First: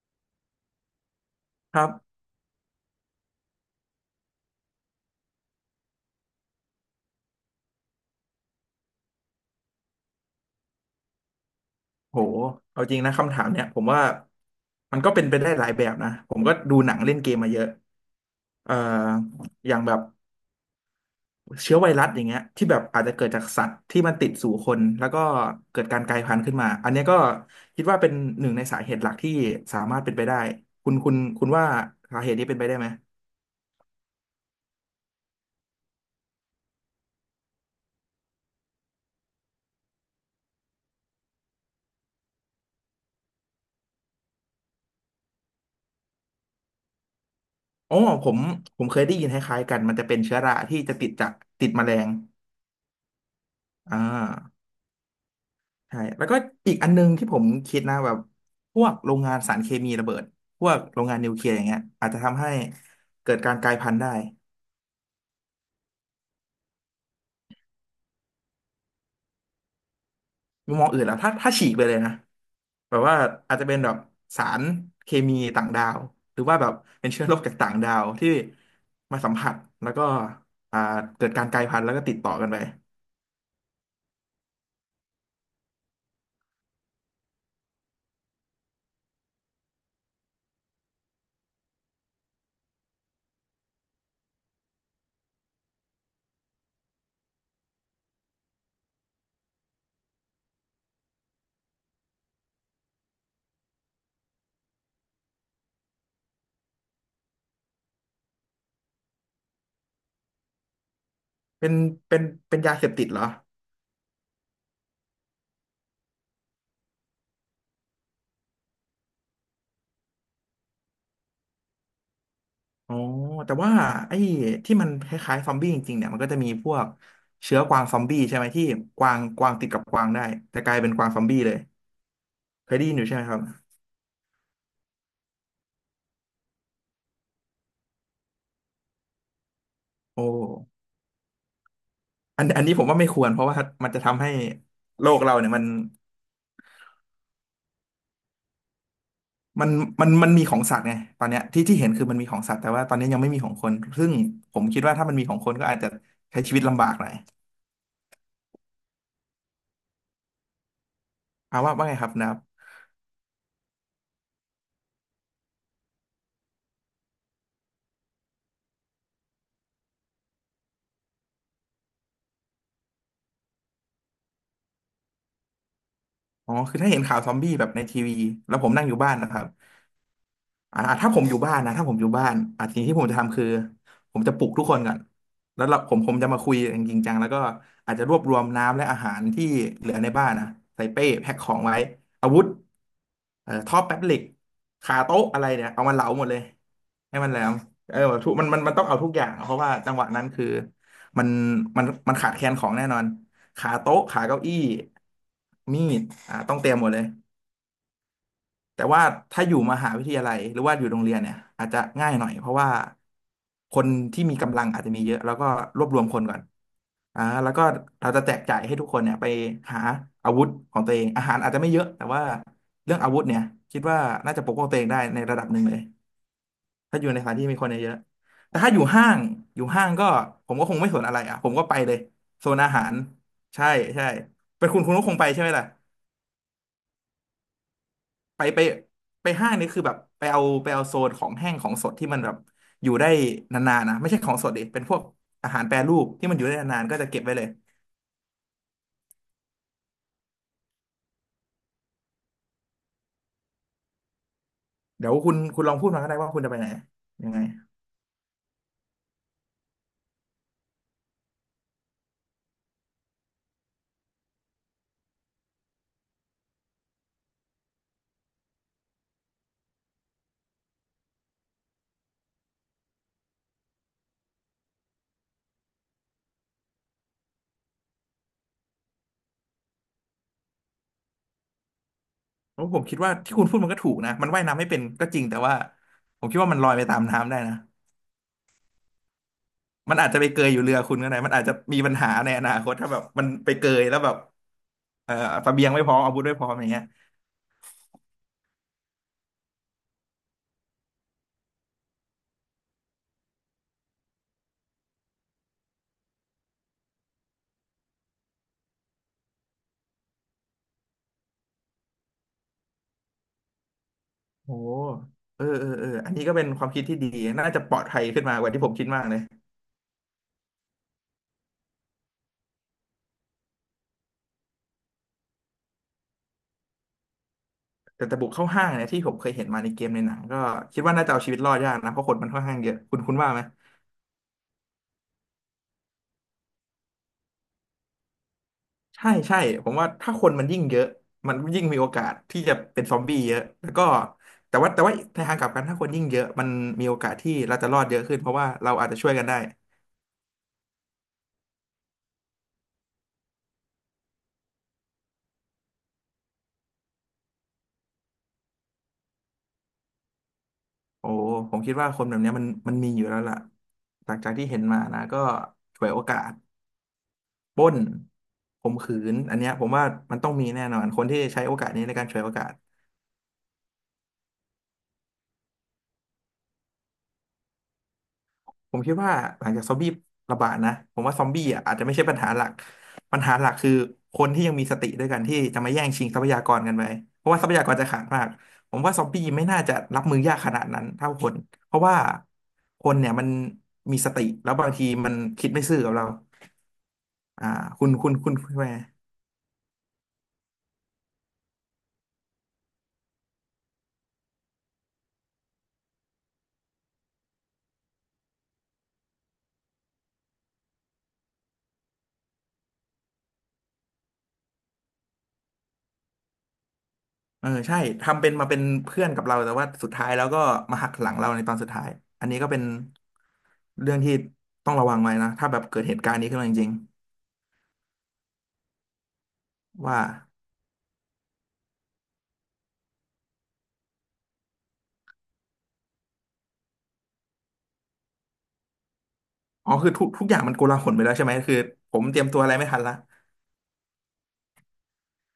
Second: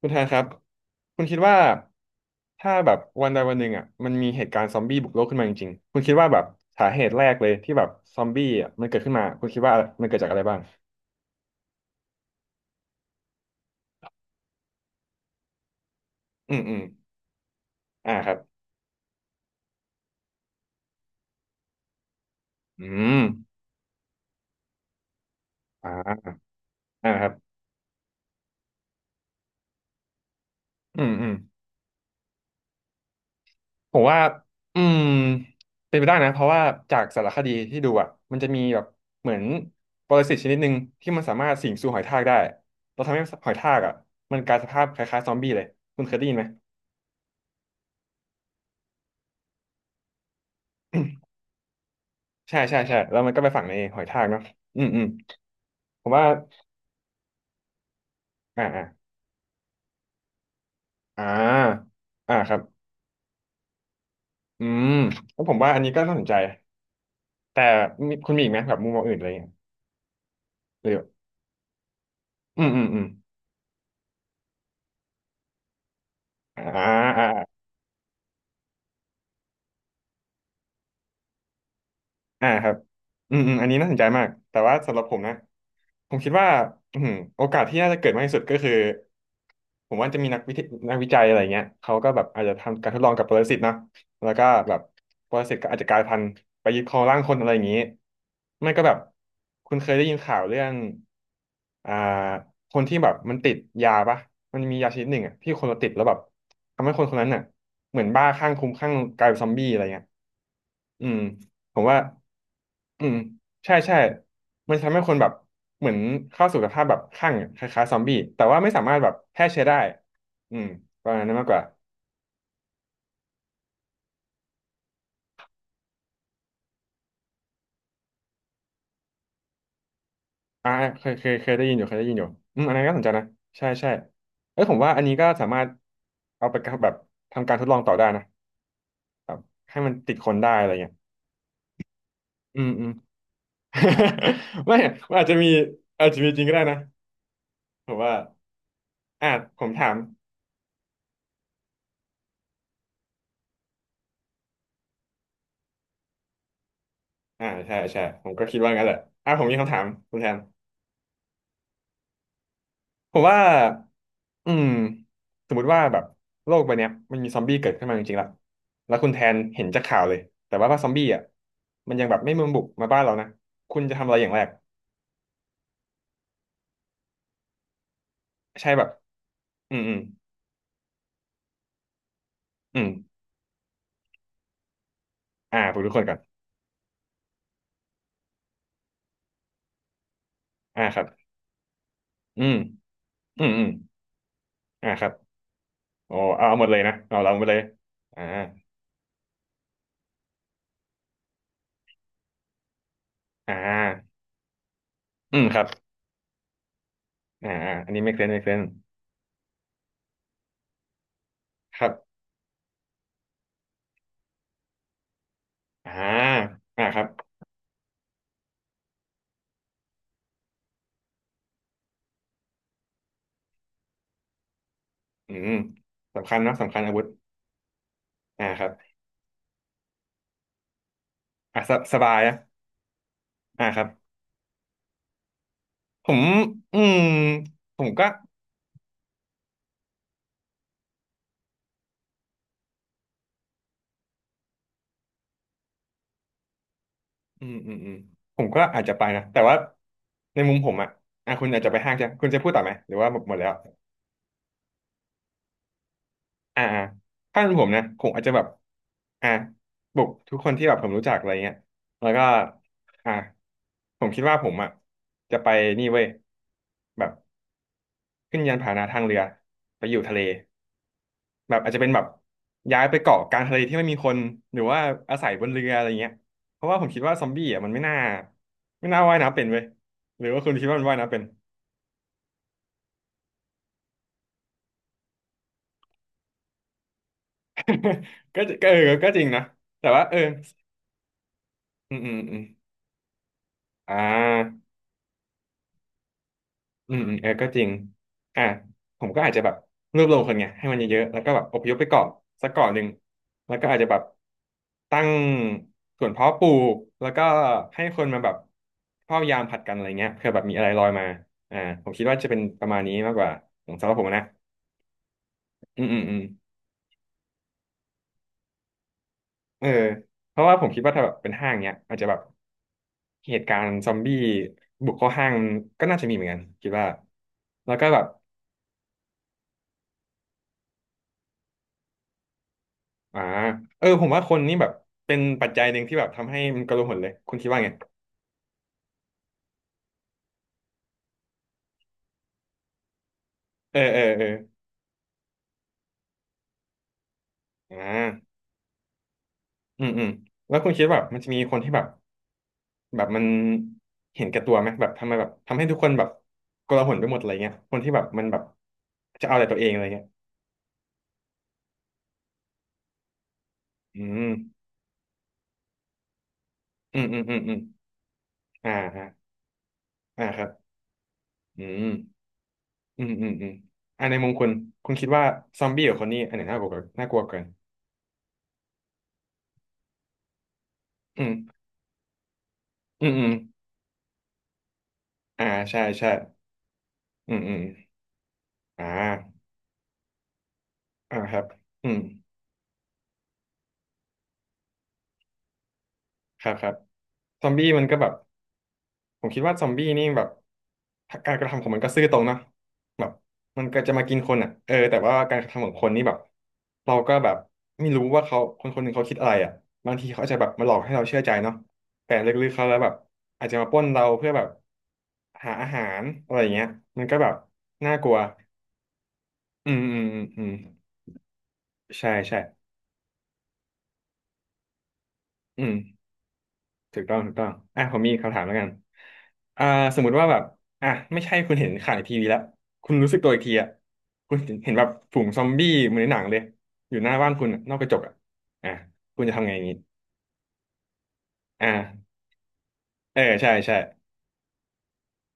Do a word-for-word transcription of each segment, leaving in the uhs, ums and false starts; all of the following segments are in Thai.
คุณแทนครับคุณคิดว่าครับถ้าแบบวันใดวันหนึ่งอ่ะมันมีเหตุการณ์ซอมบี้บุกโลกขึ้นมาจริงๆคุณคิดว่าแบบสาเหตุแรกเลยที่แบบซอมบี้อ่ะมันเกิดขึ้นมาคุณคิดว่ามันเกิดจากอะไรบ้างโหเอาจริงนะคำถามเนี่ยผมว่า มันก็เป็นไปได้หลายแบบนะผมก็อืมอืดูมหนังเล่นเกมมาเยอะอ่าครับเอ่ออย่างแบบเชื้อไวรัสอย่างเงี้ยที่แบบอือาจจะมเกิดจากสัตว์ที่มันติดสู่คน แล้วก็เกิดการกลายอ่าพันธุ์ขึ้นมา อันเนี้ยอ่าก็ครับคิดว่าเป็นหนึ่งในสาเหตุหลักที่สามารถเป็นไปได้คุณอืคุมณอืมคุณว่าสาเหตุนี้เป็นไปได้ไหมผมว่าอืมเป็นไปได้นะเพราะว่าจากสารคดีที่ดูอ่ะมันจะมีแบบเหมือนปรสิตชนิดหนึ่งที่มันสามารถสิงสู่หอยทากได้เราทำให้หอยทากอ่ะมันกลายสภาพคล้ายๆซอมบี้เลยคุณเคยได้ยินไหม อ๋อผมผมเคยได้ยินคล้ายๆกันมันจะเป็นเชื้อราที่จะติด จากติดแมลงใช่ใช่ใช่แล้วมันก็ไปฝังในหอ่า อยทากเนาะอืมอืมใช่ผมว่าแล้วก็อีกอันนึงที่ผมคิดนะแบบอ่าพอ่าวกโรงงานสารเคมีระเบิดพวกโรงงานอ่นิวเคลียร์อย่างเงี้ยาอาจจะอ่าทำให้ครับเกิดการกลายพันธุ์ได้อืมแล้วผมว่าอันนี้ก็น่าสนใจแต่มีคุณมีอีกไหมแบบมุมมองอื่นอะไรอย่างเงี้ยมุมมหอรืงออื่นแล้วถ้าถ้าฉีกไปเลยนะอืมอืมแบอืบมว่าอาจจะเป็นแบบสารเคมีต่างดาวหรือว่าอ่าแบบเป็นเชื้อโรคจาอ่า กต่างดาวที่มาสัมผัสแล้วก็อ่าเกิดการกลายพันธุ์แล้วก็ติดต่ออ่ากันไปครับอืมอืมอันนี้น่าสนใจมากแต่ว่าสำหรับผมนะผมคิดว่าอืมโอกาสที่น่าจะเกิดมากที่สุดก็คือผมว่าจะมีนักวิทยนักวิจัยอะไรเงี้ยเขาก็แบบอาจจะทำการทดลองกับปรสิตเนาะแล้วก็แบบปรสิตก็อาจจะกลายพันธุ์ไปยึดครองร่างคนอะไรอย่างนี้ไม่ก็แบบคุณเคยได้ยินข่าวเรื่องอ่าคนที่แบบมันติดยาปะมันมียาชนิดหนึ่งอ่ะที่คนเราติดแล้วแบบทำให้คนคนนั้นน่ะเหมือนบ้าข้างคุ้มข้างกลายเป็นซอมบี้อะไรเงี้ยอืมเป็นผมว่า เป็นเป็นยาเสพติอืดมเหรอ ใช่ใช่มันทำให้คนแบบเหมือนเข้าสู่สภาพแบบคลั่งคล้ายๆซอมบี้แต่ว่าไม่สามารถแบบแพร่เชื้อได้อืมประมาณนั้นมากกว่าอ๋อแต่ว่าไอ้ที่มันคล้ายๆซอมบี้จริงๆเนี่ยมันก็จะมีพวกเชื้อกวางซอมบี้ใช่ไหมที่กวางกวางติดกับกวางได้แต่กอ่าลายเป็นกเควางยซอเคมยบี้เคเลยยได้ยินอยู่เคยได้ยินอยู่อืมเคอันยนั้นได้ก็ยินสอนยู่ใจใช่ไหมนะครับใช่ใช่เอ้ยผมว่าอันนี้ก็สามารถเอาไปกับแบบทำการทดลองต่อได้นะแบบให้มันติดโอ้คนได้อะไรเงี้ยอันอือันมนี้ผอืมม ว่าไม่ควรเพราะว่ามันจะทำให้ ไม่โลมันกอาจเราจะมีเนี่ยมันอาจจะมีจริงก็ได้นะผมว่าอ่าผมัมนถามมันมันมีของสัตว์ไงตอนเนี้ยที่ที่เห็นคือมันมีของสัตว์แต่ว่าตอนนี้ยังไม่มีของคนซึ่งผมคิดว่าถ้ามันมีของคนก็อาจจะใช้ชีวิตลำบากหน่อยอ่าใช่ใช่ผมก็คิดว่างั้นแหละอ่าผมมีคำถามคุณแทน เอาว่าว่าไงครับนะครับผมว่าอืมสมมุติว่าแบบโลกใบเนี้ยมันมีซอมบี้เกิดขึ้นมาจริงๆละแล้วคุณแทนเห็นจากข่าวเลยแต่ว่าว่าซอมบี้อ่ะมันยังแบบไม่มาบุกมาบ้านเรานะคุณจะทำอะไรอย่างแรกอ๋อคือถ้าเห็นข่าวซอมบี้แบบในทีวีแล้วผใช่มแบนั่งบอยู่บ้านนะครับ อืมอืมอ่าถ้าผมอยู่บ้านนะถ้าผมอยู่บ้านอ่าสิ่งอืมที่ผมจะทำคือผมจะปลุกทุกคนก่อนอ่าแล้วผเรามทุผกคมนผก่อมนจะมาคุยกันจริงจังแล้วก็อาจจะรวบรวมน้ำและอาหารที่เหลือในบ้านนะอ่าใส่ครัเป้บแพ็คของไว้อาวุอืธมอืมเอ่ออืมท่อแป๊บเหล็กอ่าคาครับโต๊ะอะไรเนี่ยเอามันเหลาโอ้หมดเลยเอาเอาหมดเลยนะให้เอามันเราแหลหมดมเลยเอออ่าทุกมันมันมันต้องเอาทุกอย่างอะเพราะว่าจังหวะนั้นคือมันมันมันขาดแคลนของแน่นอนอ่ขาโต๊ะาขาเก้าอี้อืมครับมีดอ่าต้องเตรียมหมดเลย อ่าอ่าอันนี้ไม่เคลื่อนไม่เคลื่อนแต่ว่าถ้าอยู่มหาวิทยาลัยหรือว่าอยู่โรงเรียนเนี่ยอาจจะครับง่ายหน่อยเพราะว่าคนที่มีกำลังอาจจะมีเยอะแล้วก็รวบอ่ารวมคนก่อนอ่าครับอ่าแล้วก็เราจะแจกจ่ายให้ทุกคนเนี่ยไปหาอาวุธของตัวเองอาหารอาจจะไม่เยอะแต่ว่าเรื่องอาวุธเนี่ยคิดว่าน่าจะปกป้องตัวเองได้ในอืระดับมหนึ่งเลยสำคัญเนอะสำคัญอาถ้าวุอธยู่ในสถานที่มีคนเยอะอ่าๆแต่ครัถ้าบอยู่ห้างอยู่ห้างก็ผมก็คงไม่สนอะไรอ่ะผมอ่ะก็สไปเลสยบายนะโซนอาหารอ่าใช่ครับ ใช่เป็นคุณคุณก็คงไปใช่ไหมล่ะ ผมอืมผมก็ไปไปไปห้างนี่คือแบบไปเอาไปเอาโซนของแห้งของสดที่มันแบบอยู่ได้นานๆนะไม่ใช่ของสดดิเป็นพวกอาหารแปรรูปที่มันอยู่ได้นานๆก็จะเก็บไว้เลอืยมอืมอืมผมก็อาจจะไปนะ แต่ว่าในมุมผมอ่ะอ่ะคุณอาจจะไปห้างใช่ไหมคุณจะพูดต่อไหม หรือว่าหมดหมดแล้วเดี๋ยวคุณคุณลองพูดมาก็ได้ว่าคุณจะไปอ่าไหนอ่ายังไงถ้าเป็นผมนะผมอาจจะแบบอ่ะบุกทุกคนที่แบบผมรู้จักอะไรเงี้ยแล้วก็อ่ะผมคิดว่าผมอ่ะจะไปนี่เว้ยแบบขึ้นยานพาหนะทางเรือไปอยู่ทะเล แบบอาจจะเป็นแบบย้ายไปเกาะกลางทะเลที่ไม่มีคนหรือว่าอาศัยบนเรืออะไรเงี้ยเพราะว่าผมคิดว่าซอมบี้อ่ะมันไม่น่าไม่น่าว่ายน้ำเป็นเว้ยหรือว่าคุณคิดว่ามันว่ายน้ำเป็น เพราะผมคิดว่าที่คุณพูดมันก็ถูกนะมันว่ายน้ำไม่เป็นก็จริงแต่ว่าผมคิดว่ามันลอยไปตามน้ำได้นะ ก็ก็เออก็จริงนะแต่มันว่าอาจเออจะไปเกยอยู่เรือคุณก็ได้มันอาจจะมีปัอืญมหาอืมในอือมนาคตถ้าแบบมันไปเกยอ่แล้วแบบา เอ่อเสบียงไม่พร้อมอาวุธไม่พร้อมอย่างเงี้ยอืมอืมเออก็จริงอ่ะผมก็อาจจะแบบรวบรวมคนไงให้มันเยอะๆแล้วก็แบบอพยพไปเกาะสักเกาะหนึ่งแล้วก็อาจจะแบบตั้งสวนเพาะปลูกแล้วก็ให้คนมาแบบเฝ้ายามผลัดกันอะไรเงี้ยเผื่อแบบมีอะไรลอยมาอ่าผมคิดว่าจะเป็นประมาณนี้มากกว่าของสำหรับผมนะโอ้เออเอออืเอมออืมอันอืมนี้ก็เป็นความคิดที่ดีน่าจะปลอดภัยขึ้นมากว่าที่ผมคิดมากเลย เออเพราะว่าผมคิดว่าถ้าแบบเป็นห้างเนี้ยอาจจะแบบเหตุการณ์ซอมบี้บุกเข้าห้างก็น่าจะมีเหมือนกันคิดว่าแล้วก็แบแต่บ แต่บุกเข้าห้างเนี่ยที่ผมเคยเห็นมาในเกมในหนังก็คิดว่าน่าจะเอาชีวิตรอดยากนะเพราะคนมันค่อนข้างเยอะคุณคุณอ่าว่าไหมเออผมว่าคนนี่แบบเป็นปัจจัยหนึ่งที่แบบทำให้มันกระโลหนเลยคุณคิดว่าไงใช่ใช่ผมว่าถ้าคนมันยิ่งเยอะมันยิ่งมีโอกาสที่จะเป็นซอมบี้เยอะแล้วเออก็เออเออแต่ว่าแต่ว่าในทางกลับกันถ้าคนยิ่งเยอะมันมีโอกาสที่เราจะรอ่อดเยอะขึ้นเพราะาว่าเราอาจจะช่วยกันได้อืมอืมแล้วคุณคิดว่าแบบมันจะมีคนที่แบบแบบมันเห็นแก่ตัวไหมแบบทำไมแบบทำให้ทุกคนแบบโกระหลนไปหมดอะไรเงี้ยคนที่แบบมันแบบจะเอาแต่ตัวเองอะไรเงี้ยโอ้ผมคิดว่าคนแบบเนี้ยมันมันมีอยู่แล้วล่ะอืหลังจามกที่เห็นมานะก็ฉวยโอกาสอืมอืมอืมอืมปล้นข่อ่ามขืฮะนอันเนี้ยผมว่ามันอ่าต้องคมีรับแน่นอนคนที่ใช้โออืกาสนี้ในมการฉวยโอกาส อืมอืมอืมอ่าในมุมคุณคุณคิดว่าซอมบี้กับคนนี้อันไหนน่ากลัวกว่าน่ากลัวกว่ากันผมคิดว่าหลังจากซอมบี้ระบาดนะผมว่าซอือมบี้มอ่ะอาจจะไม่ใช่ปัญหาหลักอืมปัญอืมหาหลักคือคนที่ยังมีสติด้วยกันที่อ่าจะมาใช่แย่งชิใช่งทรัพยากรกันไปเพราะอืว่ามทรัอืพมยากรจะขาดมากผมอ่ว่าซอมบี้ไม่า น่าจะรับมือยากขนาดนั้นเท่าอ่าคคนรับเพราะอืว่ามคนเนี่ยมันมีสติแล้วบางทีมันคิดไม่ซื่อกับเราครับครับซอ่าอมบี้มัคุนณก็แบคุบณคุณคุณแม่ผมคิดว่าซอมบี้นี่แบบการกระทำของมันก็ซื่อตรงเนอะแบบมันก็จะมากินคนอ่ะเออแต่ว่าการกระทำของคนนี่แบบเราก็แบบไม่รู้ว่าเขาคนคนหนึ่งเขาคิดอะไรอ่ะบางทีเขาอาจจะแบบมาหลอกให้เราเชื่อใจเนาะแต่ลึกๆเขาแล้วแบบอาจจะมาปล้นเราเพื่อแบบหาอาหารอะไรอย่างเงี้ยมันก็แบบเออใช่น่ากลัวทำเป็นมาเป็นเพื่อนกับเราแต่ว่าอืมสุดอืมท้ายอืแล้มวก็อืมมาหักหลังเราในตอนสุดท้ายใช่อันนี้ใช่ก็เป็นเรื่องที่ต้องระวังไว้นะถ้าแบอืบม เกิดเหตุการณ์นี้ขึ้นมาจริงถูกต้องถูกต้องอ่ะผมมีคำถามแล้วกันอ่าๆสว่า มมุติว่าแบบอ่ะไม่ใช่คุณเห็นข่าวในทีวีแล้วคุณรู้สึกตัวอีกทีอ่ะคุณเห็นเห็นแบบฝูงซอมบี้เหมือนในหนังเลยอยู่หน้าบ้านคุณอะนอกกระจกอ่ะอ่ะคุณจะทำไงอย่างอ๋องี้คือทุกทุกอย่างมันโกลาหลไปแล้วใช่ไหมคืออผม่าเตรียมตัวอะไรไม่ทันละเออใช่ใช่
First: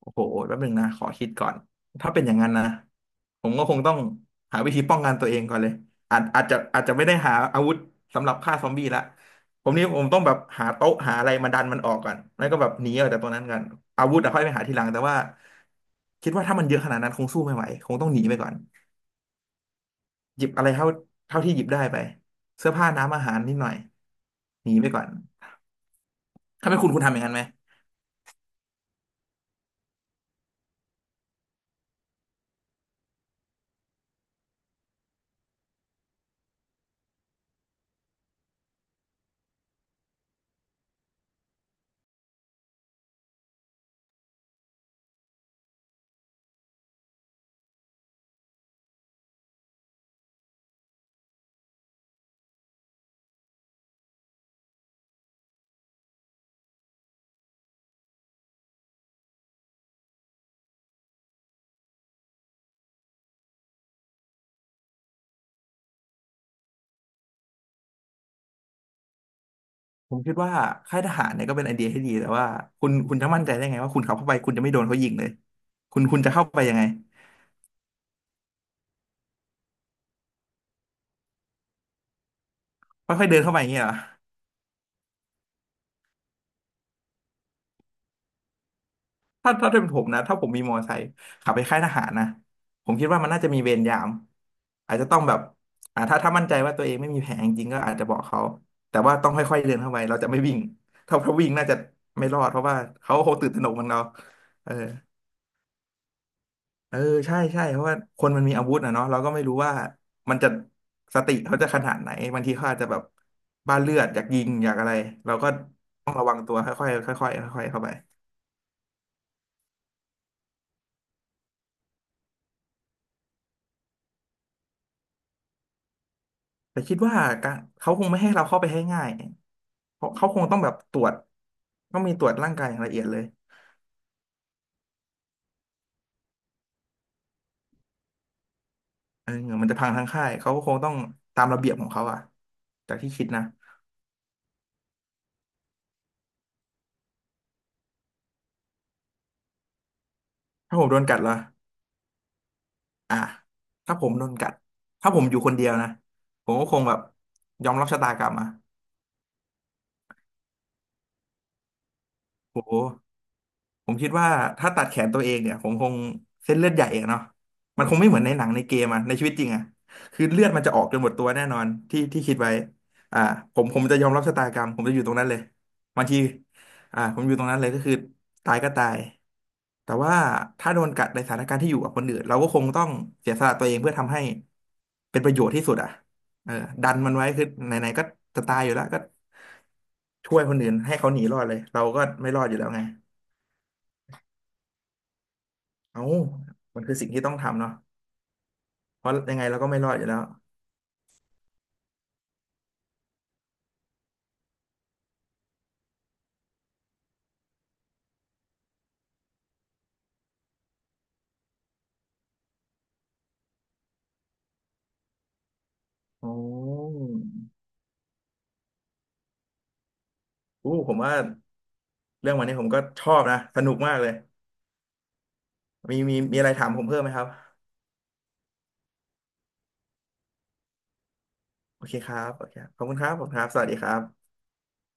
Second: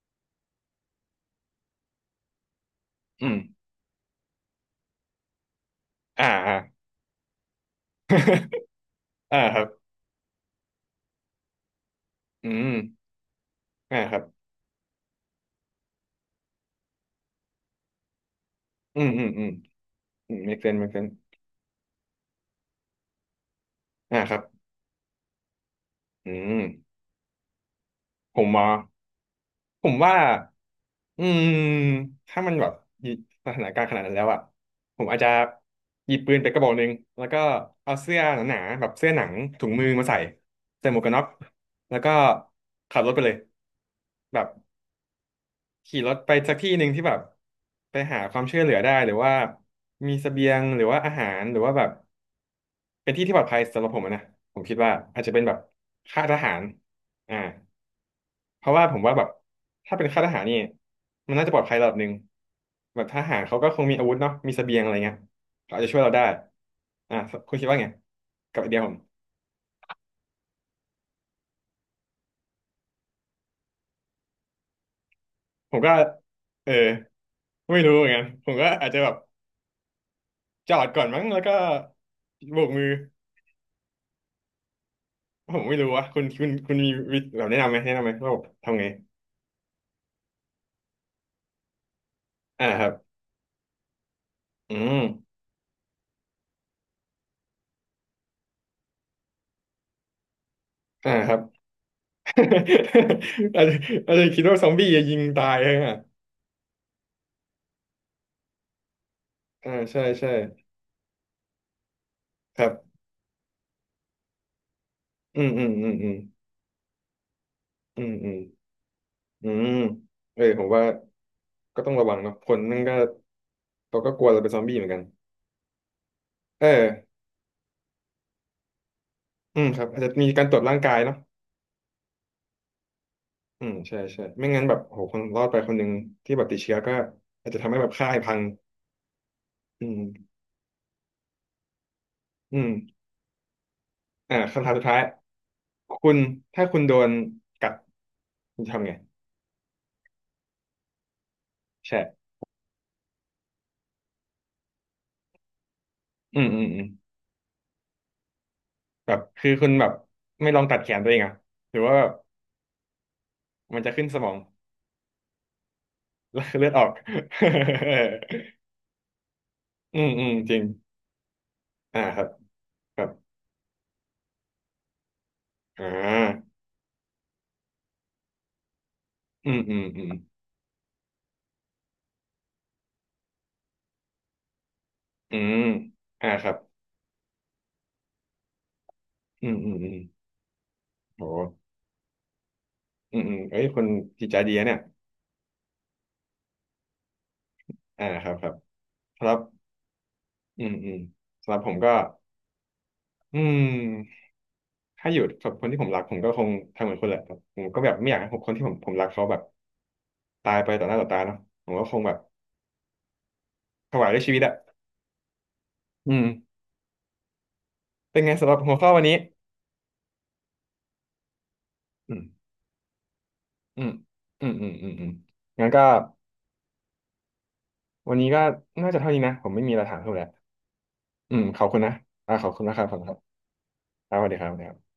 โอ้โหแป๊บหนึ่งนะขอคิดก่อนถ้าเป็นอย่างนั้นนะอืมผมก็คงต้องหาวิธีป้องกันตัวเองก่อนเลยอาจอ่าอาจอ่า จะอาจจะไม่ได้หาอาวุธสำหรับฆ่า ซอมบี้ละอ่าครัผบมนี่ผมต้องแบบหาโต๊ะหาอะไรมาดันมันออกก่อนแล้วอืก็แบบมหนีออกจากตรงนั้นกันอ่าอาควุรัธบอะค่อยไปหาทีหลังแต่ว่าคิดว่าถ้ามันเยอะขนาดนั้นคงสู้ไม่ไหวคงต้องหนีไปก่อนอืมอืมอืมอืม หยิบ make อะไร sense เท่า make sense เท่าที่หยิบได้ไปเสื้อผ้าน้ำอาหารนิดหน่อยอ่าครับหนีไปก่อนอืมถ้าเป็นคุณคุณทำอย่างนั้นไหม ผมหมอ ผมว่าอืมถ้ามันแบบอยู่สถานการณ์ขนาดนั้นแล้วอะผมอาจจะหยิบปืนไปกระบอกหนึ่งแล้วก็เอาเสื้อหนาๆแบบเสื้อหนังถุงมือมาใส่ใส่หมวกกันน็อกแล้วก็ขับรถไปเลยแบบขี่รถไปสักที่หนึ่งที่แบบไปหาความช่วยเหลือได้หรือว่ามีเสบียงหรือว่าอาหารหรือว่าแบบเป็นที่ที่ปลอดภัยสำหรับผมอะนะผมคิดว่าอาจจะเป็นแบบค่ายทหารอ่า เพราะว่าผมว่าแบบถ้าเป็นค่ายทหารนี่มันน่าจะปลอดภัยระดับหนึ่งแบบทหารเขาก็คงมีอาวุธเนาะมีเสบียงอะไรเงี้ยเขาอาจจะช่วยเราได้อ่ะคุณคิดว่าไงกับไอเดียผมผมคิดว่าค่ายทหารเนี่ยก็เป็นไอเดียที่ดีแต่ว่าคุณคุณจะมั่นใจได้ไงว่าคุณขับเข้าไปคุณจะไม่โดนเขายิงเลยผมก็คุณคุณจะเข้าไปเออยังไงไม่รู้เหมือนกันผมก็อาจจะแบบจอดก่อนมั้งแล้วก็โบกมือค่อยๆเดินเข้าไปอย่างเงี้ยเหรอผมไม่รู้วะคุณคุณคุณมีวิธีแบบแนะนำไหมแนะนำไหมว่าผมทำไงถ้าถ้าเป็นผมนะถ้าผมมีมอเตอร์ไซค์ขับไปค่ายทหารนะอ่าคผรับมคิดว่ามันน่าจะมีเวรยามอือาจมจะต้องแบบอ่าถ้าถ้ามั่นใจว่าตัวเองไม่มีแผลจริงๆก็อาจจะบอกเขาแต่ว่าต้องค่อยๆเดินเข้าไปเราจะไม่วิ่งอ่าถ้าคถ้ารับ วิ่งน่าจะไม่รอดเพราะว่าเขาคงตื่น ตอาระหจนกจะเหมือนเราอาจจะคิดว่าซเอออ มบี้จะยิงตายใช่ไหมเออใช่ใช่เพราะว่าคนมันมีอาวุธนะเนาะเราก็ไม่รู้อ่าว่าใช่ใช่มันจะสติเขาจะขนาดไหนบางทีคเขารับอาจจะแบบบ้าเลือดอยากยิงอยากอะไรเราอืก็มอืมอืมอืต้อม งระวังตัวค่อยๆค่อยๆค่อยๆเข้าไปอืมอืมอืมเออผมว่าก็ต้องระวังเนาะคนนั่นก็เขาก็กลัวจะเป็นซอมบี้เหมือนกันเอแต่คิดอว่าการเขาคงไม่ให้เราเข้าไปให้ง่ายอืมครับอาเพจจะราะมีเขาคกางรตต้รอวงจแบบร่างกาตยรวจเนาะต้องมีตรวจร่างกายอย่างละเอียดเลยอืมใช่ใช่ไม่งั้นแบบโหคนรอดไปคนหนึ่งที่แบบติดเชื้อก็อาจจะทำให้แบบค่ายพังเออมันจะอืพังมทั้งค่ายเขาก็คงต้องตามระเบียบของเขาอะอืมจากที่คิดนะอ่าคำถามสุดท้ายคุณถ้าคุณโดนกัดคุณจะทำไงถ้าผมโดนกัดเหรอใช่อ่ะถ้าผมโดนกัดถ้าผมอยู่คนเดียวนะอืมผมอืก็มคอืงมแบบยอมรับชะตากรรมอะ แบบคือคุณแบบไม่ลองตัดแขนตัวเองอะหรือว่าแบบโอ้โหมันผจะมขึ้นคิดสมว่าองถ้าตัดแขนตัวเองเนี่ยผมคงแล้วเส้นเลืเลืออดดอใหอญ่ก อะเนาะมันคงไม่เหมือนในหนังใน เกมอะในชีวิตจริงอะอืมอืคือมเลือดจริมัง นจะออกจนหมดตัวแน่นอนที่อ่าคที่รับคิดไว้ครับอ่าผมผมจะยอมรับชะตากรรมผมจะอยู่ตรงนั้นเลยอ่บางทีาอ่าผมอยู่ตรงนั้นเลยก็คือตายก็ตายอืมอืมแต่อืมว่าถ้าโดนกัดในสถานการณ์ที่อยู่กับคนอื่นเราก็คงต้องเสียสละตัวเองเพื่อทำให้เป็นประอืโยชน์มที่สุดอะอ่าคเอรัอบดันมันไว้คือไหนๆก็จะตายอยู่แล้วก็อืมอืมอืมช่วยคนอื่นให้เขาหนีรอดเลโหยเราก็ไม่รอดอยู่แล้วไง อืมอืมเอ้ยคนจิตใจดีนะเนี่ยเอ้ามันคือสิ่งที่ต้องทำเนาะอ่าครับครับเพราะครัยังบไงเราก็ไม่รอดอยู่แล้วอืมอืมสำหรับผมก็อืมถ้าอยู่กับคนที่ผมรักผมก็คงทำเหมือนคนแหละครับผมก็แบบไม่อยากให้คนที่ผมผมรักเขาแบบตายไปต่อหน้าต่อตาเนาะผมก็คงแบบถวายด้วยชีวิตอะอืมโอ้เป็นไงสำหรับหัวข้อวันนี้อู้ผมว่าอืมเรื่องวันนี้ผมก็ชอบนะ สนุกอืมมากเลย อืมอืมอืมอืมงั้นก็มีมีมีอะไรถามผมเพิ่มไหมครับ วันนี้ก็น่าจะเท่านี้นะผมไม่มีอะไรถามเพิ่มแล้ว อืมขอบคุณโอนะเคครับอ่าโอขอบเคคุณครับนะขคอรับบขคุอณบคุคณรัคบ รับขอบคุณครับ สวัสดีครัครับสวัสบดีครับสวัสดีครับ